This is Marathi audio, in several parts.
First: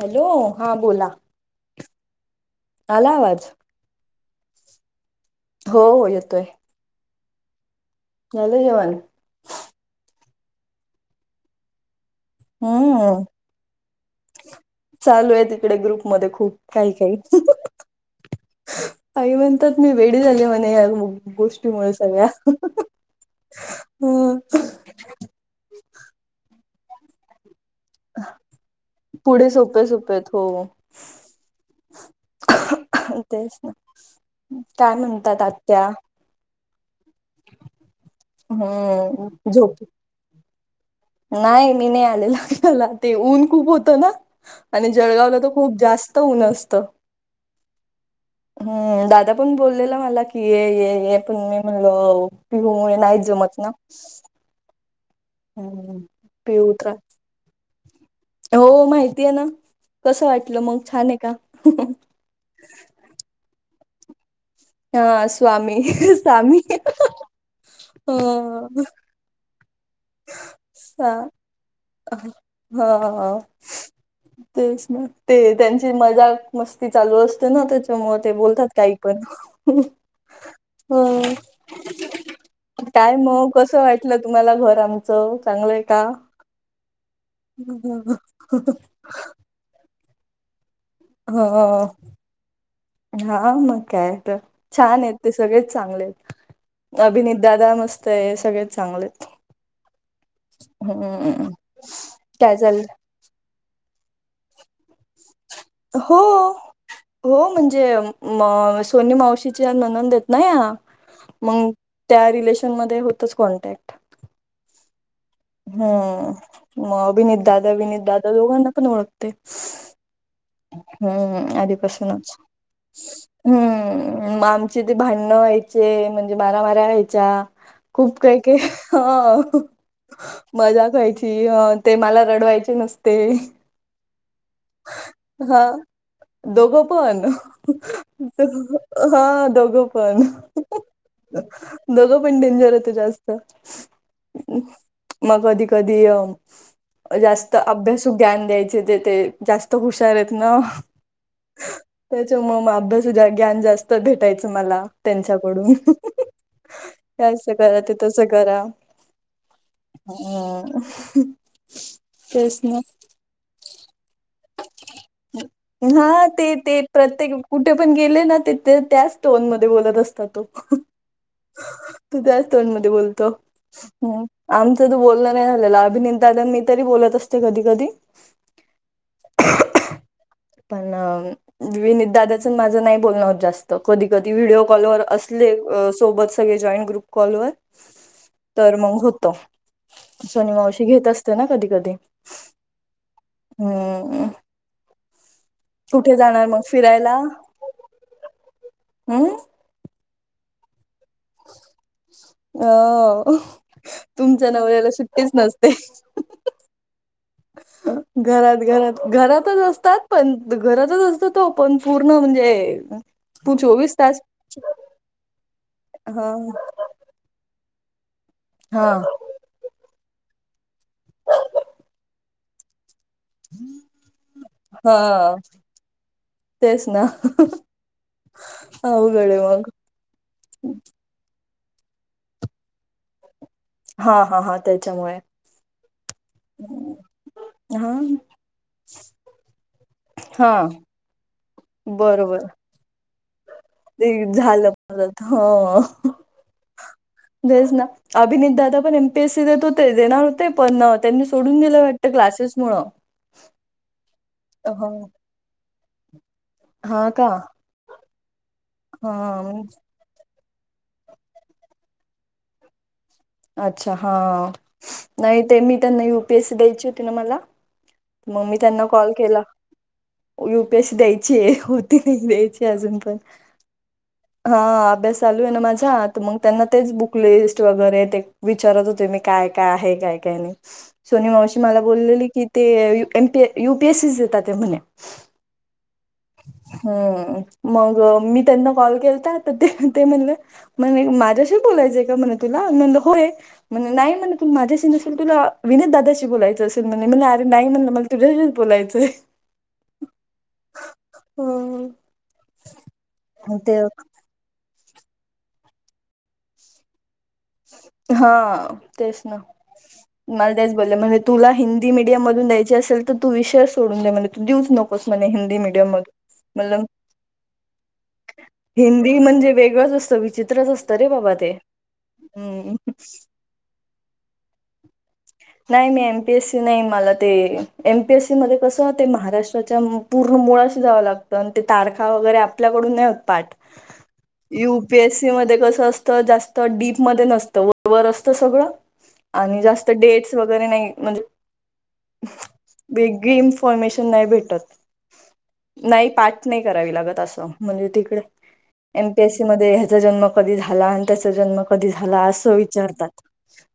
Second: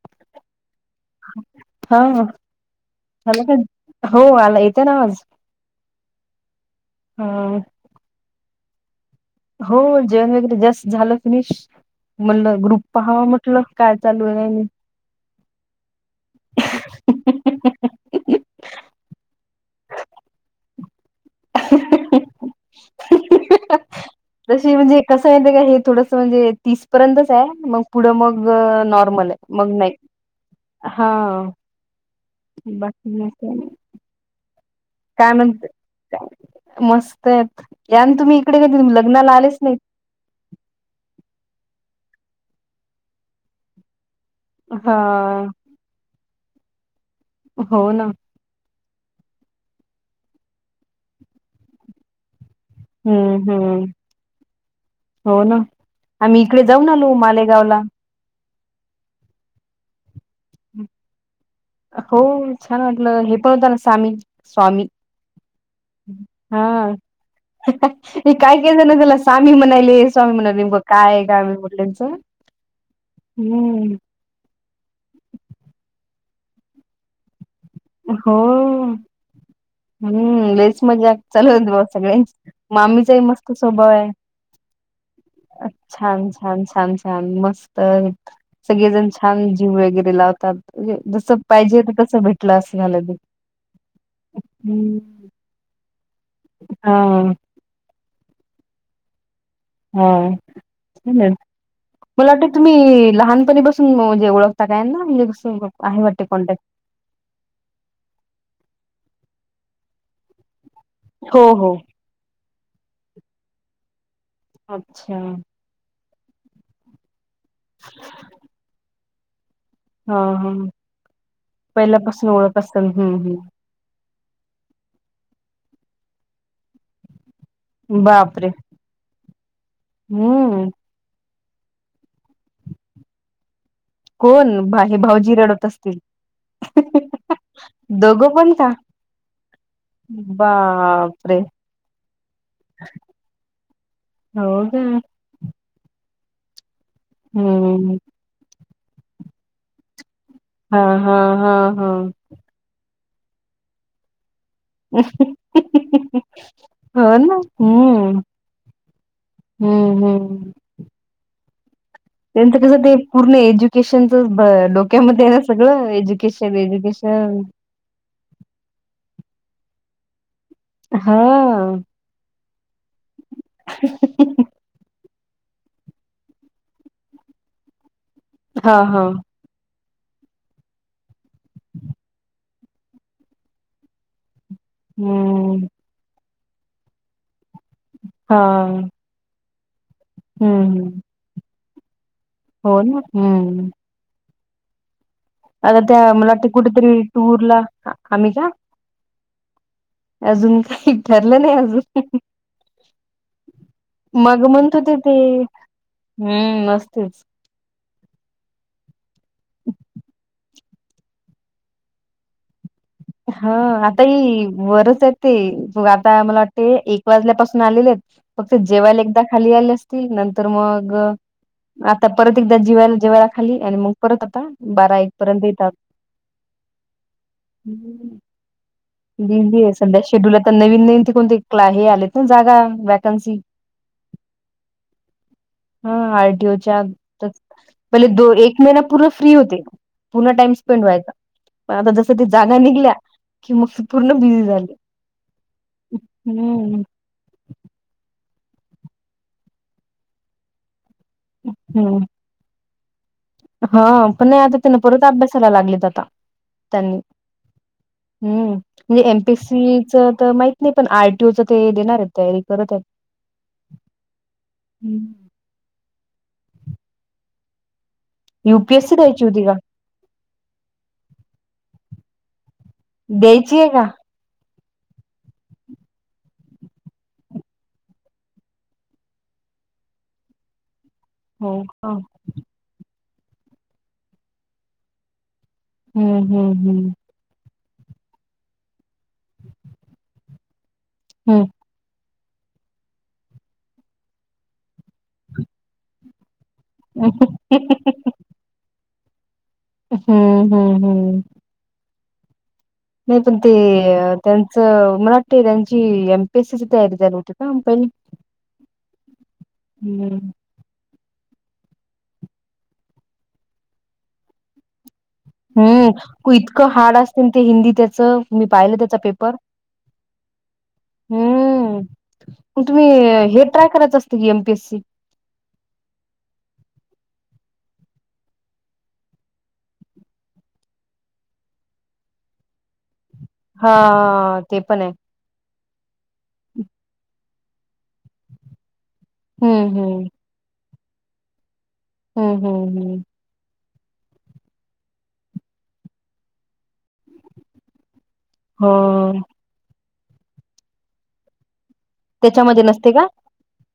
हॅलो!.. हा बोला हा.. आला.. का..? हो आला येते ना आवाज? हो.. हो येतोय हा झालं जेवण? हो जेवण वगैरे जस्ट झालं. फिनिश म्हटलं ग्रुप हम्म पाहावा मग‌ मग, काय चालू आहे आणि? चालू आहे तिकडे ग्रुप मध्ये खूप काही- काही. [inaudible] आई म्हणतात मी वेडी झाले म्हणे या.. गोष् ष्टीमुळ सगळ्या ह.. तशी म्हणजे कसं [inaudible] माहिती हे काय थोडस म्हणजे तीस पर्यंतच आहे म पुढं मग... नॉर्मल पुढे आहे मग सोपे नाही.. सोपेत हो हा.. बाकी [unintelligible] का.. तेच य.. ना काय म्हणतात आत्या म्हणते-मस्तत यान तुम्ही इकडे हम्म लग्नाला आलेच नाही. झोप नाही मी नाही आलेलं ला [inaudible] ते ऊन खूप होतं ना आणि हा जळगावला तर खूप जास्त त ऊन असतं. हो ना. हम्म दादा पण बोललेला मला की ये- ये- ये पण मी म्हणल पिहूमुळे नाही हम्म जमत ना. हम्म हो ना.. हम्म आम्ही इकडे पिऊ जाऊन त्रा आलो मालेगावला हो माहिती आहे ना.. कसं वाटलं मग छान आहे का? [inaudible] हो.. छान वाटलं हे पण होत ना सामी स्वामी हा स्वामी स्वामी हा [inaudible] हे काय ह झाण [unintelligible] त्याला स्वामी म्हणायले स्वामी म्हणाले ग सा काय का म [unintelligible] म्हटल्याचं हा हम्म तेच म ते त्यांची मजाक मस्ती चालू असते ना त्या त्यामुळं ते हो बोलतात काही पण हम्म लईच मजा ह चालू होती बघ सगळ्यांची [inaudible] काय मामीचाही मग.. मस्त कसं स्वभाव आहे वाटलं तुम्हाला घर आमचं चांगलंय का? छान -छान -छान मस्त सगळेजण छान जीव वगैरे लावतात. जस पाहिजेहोत ह तसं भेट हा.. मग काय तर.. छान आहेत. हम्म ते सगळेच चांगले आहेत, हा अभिनीत दादा मस्त आहे सगळेच चांगलेत. हा छान आहेत हम्म. मला वाटत काय तुम्ही चाललं लहानपणी पासून म्हणजे ओळखता का यांना म्हणजे कसं आहे हो. वाटते कॉन्टॅक्ट हो म्हणजे म-सोनी मावशीचे नंनददेत ना ह्या हो मग हो त्या रिलेशन मध्ये होतच कॉन्टॅक्ट. अच्छा. हम्म मग अभिनीत दादा, विनीत दादा दोघांना पण ओळखते. हा- हा. हम्म पहिल्यापासून आधीपासूनच ओळख असेल हम्म हम्म म चे ते भांडणं व्हायचे म्हणजे मारामाऱ्या व्हायच्या हम्म खूप काही बापरे काय [inaudible] ह हम्म मजाक व्हायची. इ.. हा.. ते मला रडवायचे नुसते. कोण बा- हे भाऊजी रडत असतील? दोघं पण दोघं पण का [inaudible] हा हो दोघं पण. [inaudible] बापरे दोघंपण डेंजर होते जास्त. हो का? मग कधी- कधी जास्त हम्म अभ्यासू ज्ञान द्यायचे ते -ते जास्त हूश शांततेत न हा हा हा हा त्याच्याम म अभ्यासाचं ज्ञान जास्त भेट टायच मला त्यांच्याकडून.. हो हे ना असं करा ते हम्म तसं करा. हम्म हं.... हम्म त्यांच तेच ना कसं ते पूर्ण एज्युकेशन च भ-डोक्यामध्ये आहे ना सगळं हा ते एज्युकेशन- ते प्रत्येक एज्युकेशन. कुठे पण गेले ना ति-तिथे त्याच टोन मध्ये बोलत असता तो. हा... तो त्याच टोनमध्ये बोलतो. हंम आमचं अजूंन बोलणं नाहीं झालेलं अभिनेदादा मी तरी बोलतं असतें कधीं कधीं. हां.. हां पणं विनित दादाचं माझं नाहीं बोलणं होतं जास्तं तरं कधीं -कधीं व्हिडिओ कॉलवर असले हम्म अ.. सोबतं सगळें जॉईंट ग्रुप कॉलवर हा तरं तरं मंग होतं सनीमांवशी हम्म घेतं असतें नां कधीं कधीं. हो नं हंम.. हंम हंम. आतां त्यां मले वाटतें मग कुठेतरी फिरायला टूर लां आम्हीं जा हं.. अजूंन ठरलं नाहीं अजूंन. अ मंग तुमच्या म्हणतं नवऱ्याला होती ती सुट्टीच नसते हंम.. मस्तंच.. घरांत घरांत घरातचं असतांत पणं घरातचं असतं तो पणं पूर्ण म्हणजे हां.. चोवीस आतां तास हं.. वरचं आहे ते आतां हा मलां वाटतें एक एक वाजल्यांपासूंन आलेले आहेतं फक्तं हा जेवायले एकदां खांली आले असतीलं नंतर मंग.. गं आतां परंत एकदां जिवायंला जेवायलां. खांली आणि मंग परंत आतां बारा एक पर्यंत येतातं. तेचं नां. हम्म [unintelligible] [unintelligible] बिजि आहे संध्याशी तूलां तर नवीन नवीन ते कोणते कॅरि आलीतं नां जागां वॅकन्सी हां हां हां त्यांच्या. हां आरटीओच्यां हा पहिले दो एक महिना पूर्ण फ्री होते पूर्ण हा टाईम स्पेंड व्हांयचां पणं आतां जसं त्यां बरोबर जागां निघल्यां कि मगं ते झालं परंत हं हम्म देचं नां अभिनीत दादा पणं एम पीएस सी देतं होते देणारं होते पणं हं त्यांनी सोडूंन दिलं वाटतं क्लासेस मुळं हां पणं नाहीं आतां तिनं परंत अभ्यांसायलां लागलेतं आतां हां कां हम्मं म्हणजे एम पी सी चं तरं माहितं नाहीं पणं आर टी ओ ची ते देणारं आहेतं तयारी करतं आहेतं अच्छा हां हम्म. नाहीं ते मी त्यांना यु पी एस सी द्यायंची होती नां मलां मंग मी त्यांनां युपीएससी कॉल द्यायची केलां होती का यू पी ए सी द्यायंची होती द्यायंची अजूंन पणं द्यायची आहे का हां अभ्यांस चालूं आहे नां माझां तरं मंग त्यांनां तेचं बुकलिस्ट वगैरें ते विचारतं होते मी कायं कायं आहे कायं कायं नाहीं सोनी मावशी हो मलां का. बोललेली की ते एमपीए युपीएससी येतांत ते म्हणे हम्म हम्म हम्म हम्मं मंग मी त्यांनां कॉल केलतां तरं ते म्हणलं मंग हम्म. माझ्यांशी बोलायचंय कां म्हणे तुलां म्हणलं होयं म्हणं नाहीं म्हणलं तूं माझ्यांशी नसेल तुलां विनीत दादाशी बोलायचं असेल म्हणे मलां अरे नाहीं म्हणलं मलां तुझ्यांशीच बोलायचंय हम्मं हम्मं हम्मं हां हां नाहीं पणं ते त्यांचं मलावाटते त्यांची एमपीएससीची तयारी चालूं होती का पहिली. हां तेचं नां हम्म मलां तेचं बोलले म्हंजे तुलां हिन्दी मिडीयम मधून द्यायची असेलं तरं तूं विषय सोडूंन दे म्हणे तूं देऊं नको मणे हि [unintelligible] हम्मं वं इतकं हार्ड असते ते हिन्दी त्यांचं मी पाहिलां त्यांचा हिंदी पेपर म्हणजे वेगळंच असतं विचित्रच असतं रे बाबा ते हम्मं मंग हम्म तुम्हीं हे ट्राय करतं असतीलं की एमपीएस सी नाहीं मी एम पी एस सी नाहीं मलां ते एम पी एस सी मध्यें कसं ते महाराष्ट्राच्यां पूर्ण मुळाशी जावं लागतं आणि ते तारखा वगैरे आपल्याकडून नाही होत. पाठ हा ते यु पण आहे. पीएस. मध्ये कस असतं जास्त डीप मध्ये नसतं वर वर असत सगळं. आणि हम्म जास्त हम्म डेट्स वगैरे नाही म्हणजे हम्म हम् हम् गेम फॉर्मेशन नाही भेटत. नाही पाठ नाही करावी लागत असं म्हणजे तिकडे एम हो पी एस सी मध्ये ह्याचा जन्म कधी झाला आणि त्याचा जन्म कधी झाला असं त्याच्यामध्ये नसते का विचारतात.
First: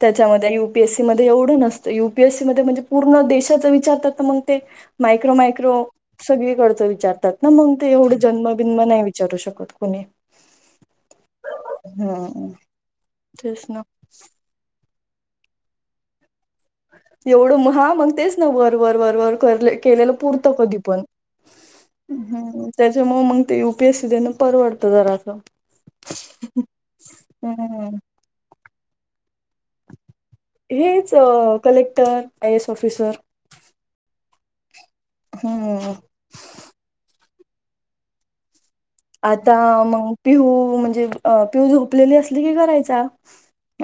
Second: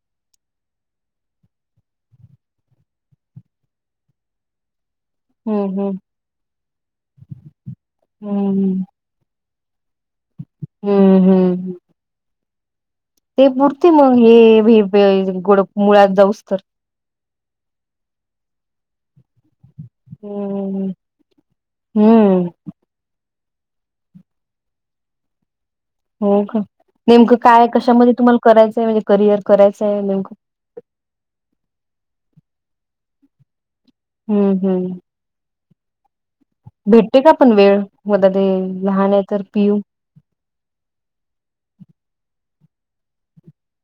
त्याच्यामध्ये युपीएसी मजी एवढं नसत यु पी एस सी मध्ये म्हणजे पूर्ण देशाच विचारत तर मग ते मायक्रो हम्म मायक्रो हम्म. सगळीकडचं विचारतात ना मग ते एवढे जन्मबिन्म हम्म नाही विचारू शकत कुणी हम्म हम्म हा ते पुरते मग हे भ गोड मुळात जाऊस तर एवढं हा मग तेच ना वर वर वर वर करले. केलेलं परत कधी हम्म पण हम्म. त्याच्यामुळ मग ते यु पी एस सी देनं परवडतं जराचं. हो का नेमकं काय हम्म कशामध्ये तुम्हाला करायचंय म्हणजे करियर करायचंय नेमकं हेच कलेक्टर आय एस ऑफिसर हम्म हम्. हम्म भेटते का आपण वेळ होत ते लहान आहे तर आता पिऊऊ मग पिहू म्हणजे पिऊू झोपलेली असली की करायचा,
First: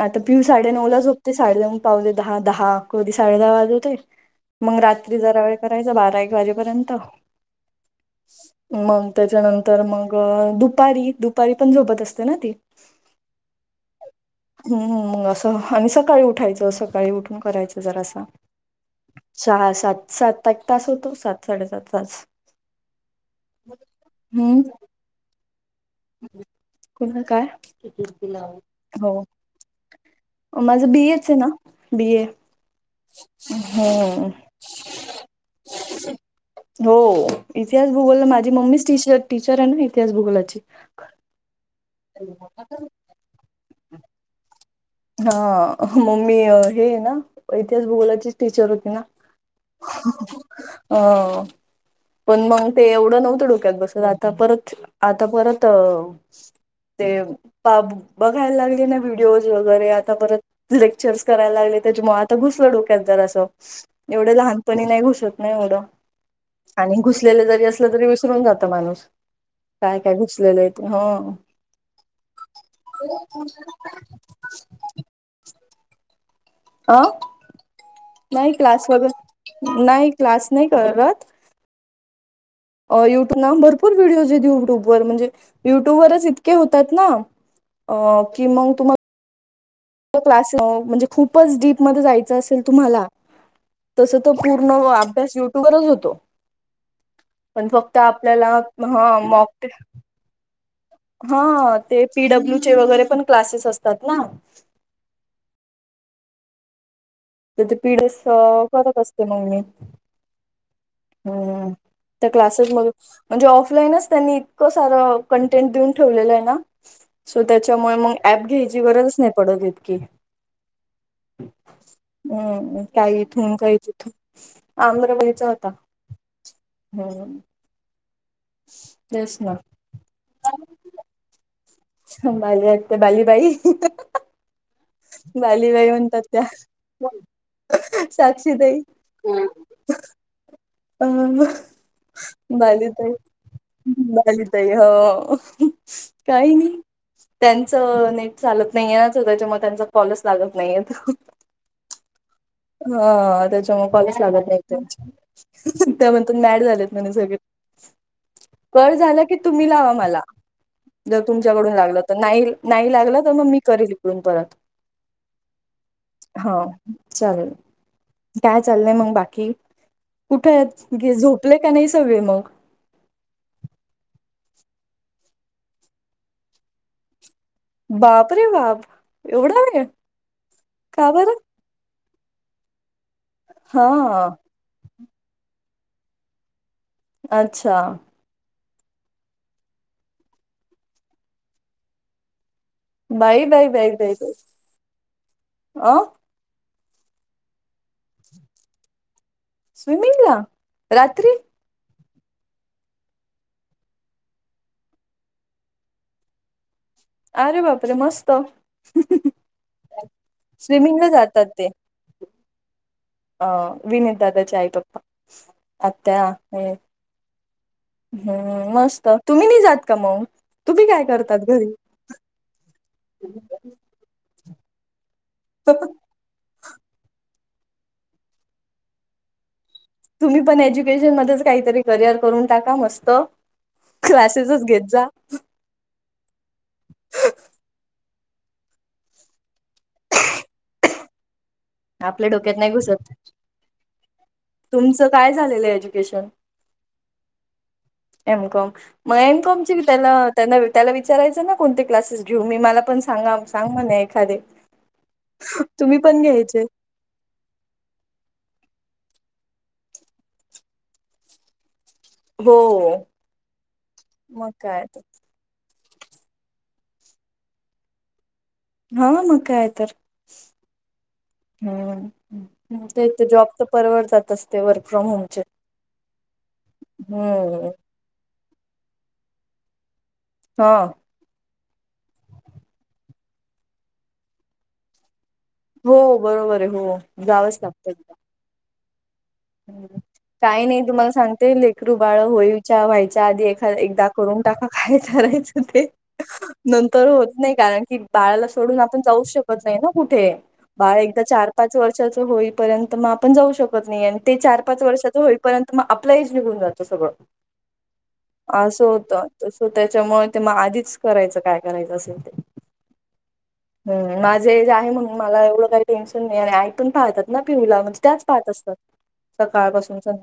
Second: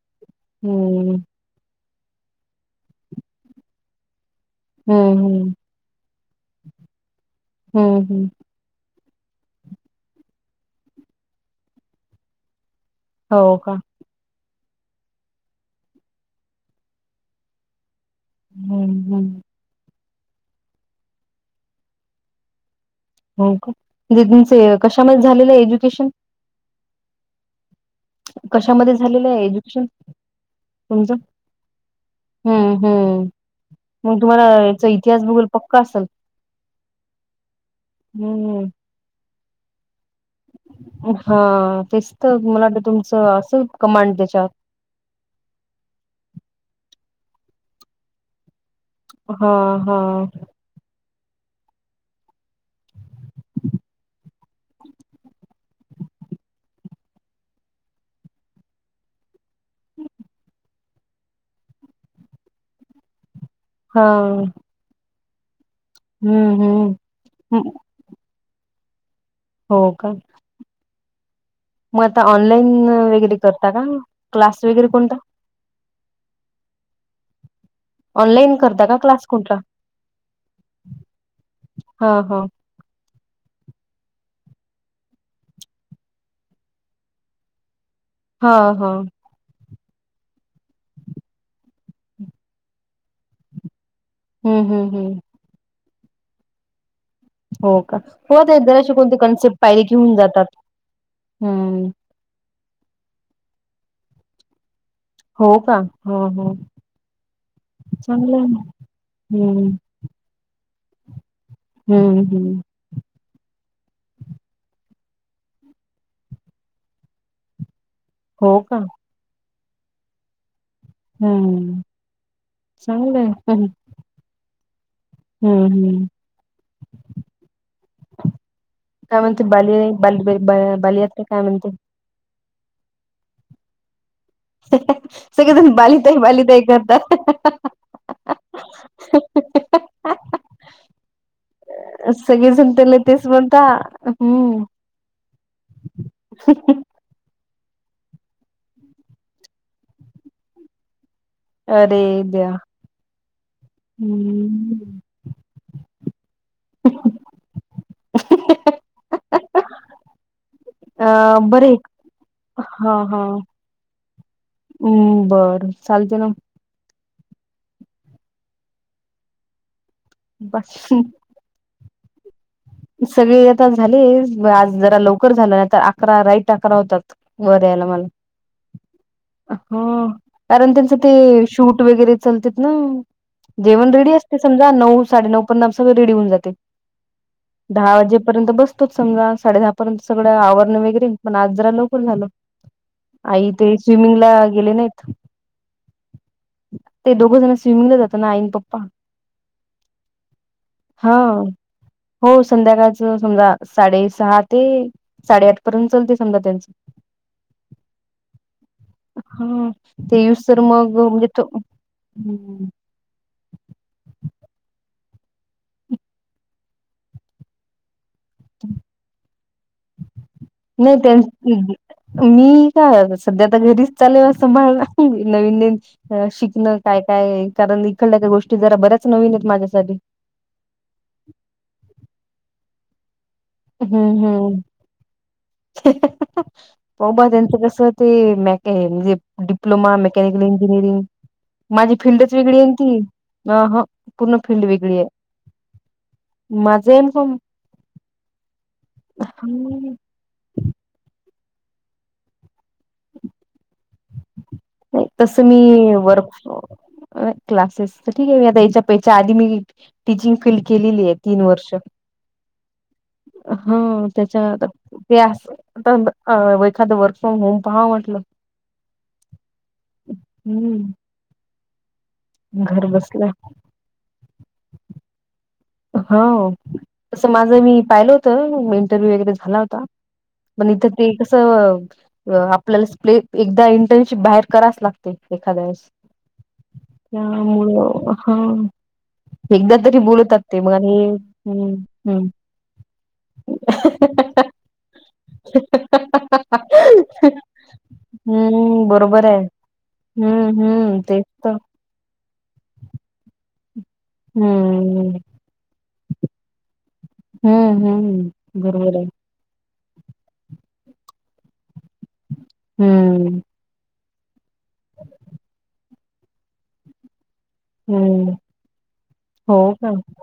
आता पिहू साडे नऊ ला हम्म झोप. ते साडे दऊग पावले दहा दहा कधी साडे दहा वाज होते. मग रात्री जरा हम्म वेळ करायचा बारा एक वाजेपर्यंत हम्म हम्म हम्म मग त्याच्यानंतर मग दुपारी दुपारी पण झोपत असते ना ती हो का? हम् मग असं आणि सकाळी उठायचं सकाळी उठून करायचं जरा असं. हम्म हम्म सहा सात सात एक तास होतो सात साडेसात तास हो का म्हणजे तुम कशामध्ये झालेलं एज्युकेशन कोण का? कशामध्ये झालेलं आहे एज्युकेशन हो माझं बी तुमचं ए च आहे ना बी ए हम्म हम्म मग हम्म तुम्हाला याचा इतिहास बघल पक्का असेल. हो इतिहास भूगोल माझी हम्म मम्मीच टी टीचर आहे ना इतिहास भूगोलाची. हा तेच तर मला वाटतं तुमचं असं कमांड त्याच्यात हा मम्मी हे ना इतिहास भुगोलाची टीचर होती. हा हा हो. पण मग ते एवढं नव्हतं डोक्यात बसत आता परत आता परत ते पा बघायला लागले ना व्हिडिओज वगैर वगैरे आता परत लेक्चर्स करायला लागले त्याच्यामुळे आता घुसलं डोक्यात जरास. हा एवढे लहानपणी नाही घुसत नाही एवढं हम्म आणि हम्म घुसलेलं जरी असलं तरी. विसरून जात माणूस हो काय का काय घुसलेलं आहे ते. ह मग आता ऑनलाईन वगैरे करता का? क्लास वगैरे कोणता? अ नाही ऑनलाईन करता क्लास का कोणता? वगर नाही क्लास नाही करत. हा हा. युट्यूब ना भरपूर व्हिडिओज येत युट्यूब वर म्हणजे, युट्यूब वरच इतके होतात ना. अ की हा मग हा तुम्हाला क्लास म्हणजे खूपच डीपमध्ये जायचं असेल तुम्हाला तस तो हम्म पूर्ण हम्म हम्म अभ्यास युट्यूबरच होतो. पण हो फक्त का हो आपल्याला ते जराशी ह कोणती कन्सेप्ट मॉक पाहिली की जातात हा हम्म ते पी डब्ल्यू चे वगैरे पण क्लासेस असतात ना हो का? हो.. हो.. तर ते पी डी एस चांगलं आहे ना करत असते मग मी हम्म हम् हम्म त्या हम्म क्लासेस मध्ये म्हणजे ऑफलाईनच त्यांनी इतकं सारं कंटेन देऊन ठेवलेलं आहे ना सो त्याच्यामुळे मग ऍप हो का घ्यायची गरजच नाही पडत इतकी हम्म हम् चांगलं काही आहे इथून हम्म काही तिथून आ [unintelligible] हम्म चालता हम्म हम् काय म्हणते ना बाल बाली आत्या काय म्हणते? बाली बाली बाई सगळेजण बाली ताई त्या बाली ताई करतात साक्षीताई हा हां अ हां सगळी जण त्याला तेच म्हणता हम्म. त हो काहीही त्यांच नेट चालत नाहीे ना त्याच्यामुळे त्यांचा कॉलच लागत नाहीय अरे दया हा त्याच्यामुळे कॉलच लागत नाही त्यां त्या म्हणतात मॅड झालेत म्हणे सगळे कट झाला की तुम्ही लावा मला अ जर बरे तुमच्याकडून लागलं तर नाही नाही हा हा लागलं तर मग मी करेन इकडून परत हम्म बरं चालते ना हा चालेल काय चाललंय मग बाकी कुठे बा- आहेत? झोप ले का नाही सगळे मग? सगळे आता झाले आज जरा लवकर झालं ना तर अकरा राईट अकरा होतात वर यायला बापरे बाप मला एवढा वेळ कारण त्यांच का बरं ते शूट वगैरे चालते ना हा जेवण रेडी असते सगळं नऊ साडे नऊ पर्यंत आमचं सगळ रेडी होऊ जाते. अच्छा दहा वाजेपर्यंत बसतोच सगळे साडे दहापर्यंत सगळं आवरण वगैरे पण आज जरा लवकर झालं बाई आई बाई ते बाई बाई स्विमिंगला बाई गेले नाहीत. अ ते दोघं जण स्विमिंगला जाते ना आई आणि पप्पा स्विमिंग! ला हा रात्री हो संध्याकाळचं समजा साडेसहा ते साडेआठ पर्यंत चालते समजा त्यांचं अरे बाप रे मस्त! हा ते येउस तर मग स्विमिंगला [unintelligible] आ विनितदादाचे आई पप्पा आत्या हमं हम्म मस्त तुम्ही नाही जात का मग? तुम्ही नाही काय करतात घरी त्यां मी का सध्या आ घरीच चालेल असं माझे हम् नवीन नवीन शिकणं काय काय कारण इकडल्या तर गोष्टी जरा बऱ्याच नवीन आहेत माझ्यासाठी तुम्ही पण एज्युकेशन मध्येच काहीतरी करिअर करून टाका मस्त. हम्म हम्म क्लासेसच घेत जा ओ बा त्यांचं कसं ते मॅक म्हणजे डिप्लोमा मेकॅनिकल इंजिनिअरिंग [inaudible] माझी आपल्या फिल्डच डोक्यात वेगळी आहे नाही ती घुसत अ पूर्ण फिल्ड वेगळी आहे तुमचं काय झालेलं माझा एम एमकॉम मग एमकॉम की त्याला त्यांना त्याला विचारायचं ना कोणते क्लासेस घेऊ मी मला पण सांगा सांग म्हणे एखादे. तस मी तुम्ही पण वर्क घ्यायचे फ्रॉम. अ य क्लासेस तर ठीक आहे मी आता याच्या पेच्या आधी मी टीचिंग फीलड केलेली आहे तीन वर्ष. हो हा मग त्याच्याता काय तर ते असं. आता एखादं वर्क फ्रॉम होम पहा म्हटलं. हा म काय यतर. हम्म. घर हम ते तर बसल्या जॉब तर परवर जात असते वर्क फ्रॉम होमचे. हो तसं माझं हम्म मी पाहिलं होतं इंटरव्ह्यू वगैरे झाला होता. हा पण इथे ते कसं आपल्याला प्ले एकदा इंटर्नशिप बाहेर कराच लागत. एक एखाद्यास हो बरोबर आहे हो जावंच त्यामुळे लागतं हो. एकदा हा एकदा तरी बोलतात. ते काय मग नाही आणि तुम्हाला सांगते हम्म लेकरू बाळ होळीच्या व्हायच्या आधी एखा एकदा हम्म करून टाका काय करायचं ते. नंतर होत नाही कारण की बाळाला सोडून हम्म आपण जाऊ बरोबर आहे. शकत नाही ना. कुठे हम्म बाळ हम्म एकदा तेच चार. तर पाच वर्षाच होईपर्यंत मग आपण जाऊ शकत नाही आणि ते चार पाच वर्षाच हम्म होईपर्यंत. तर मग अप्लाच निघून जातं सगळं हम्म हम्म असं बरोबर आहे. होतं. सो त्याच्यामुळे ते मग आधीच करायचं काय करायचं असेल ते. हम्म. हम माझंज आहे म्हण मला एवढं काही टेन्शन नाही आहे आणि ई पण पाहतात. ना पिऊला म्हणजे त्याच हम्म पाहात असतात हो सकाळ का? पाासून संध्याका.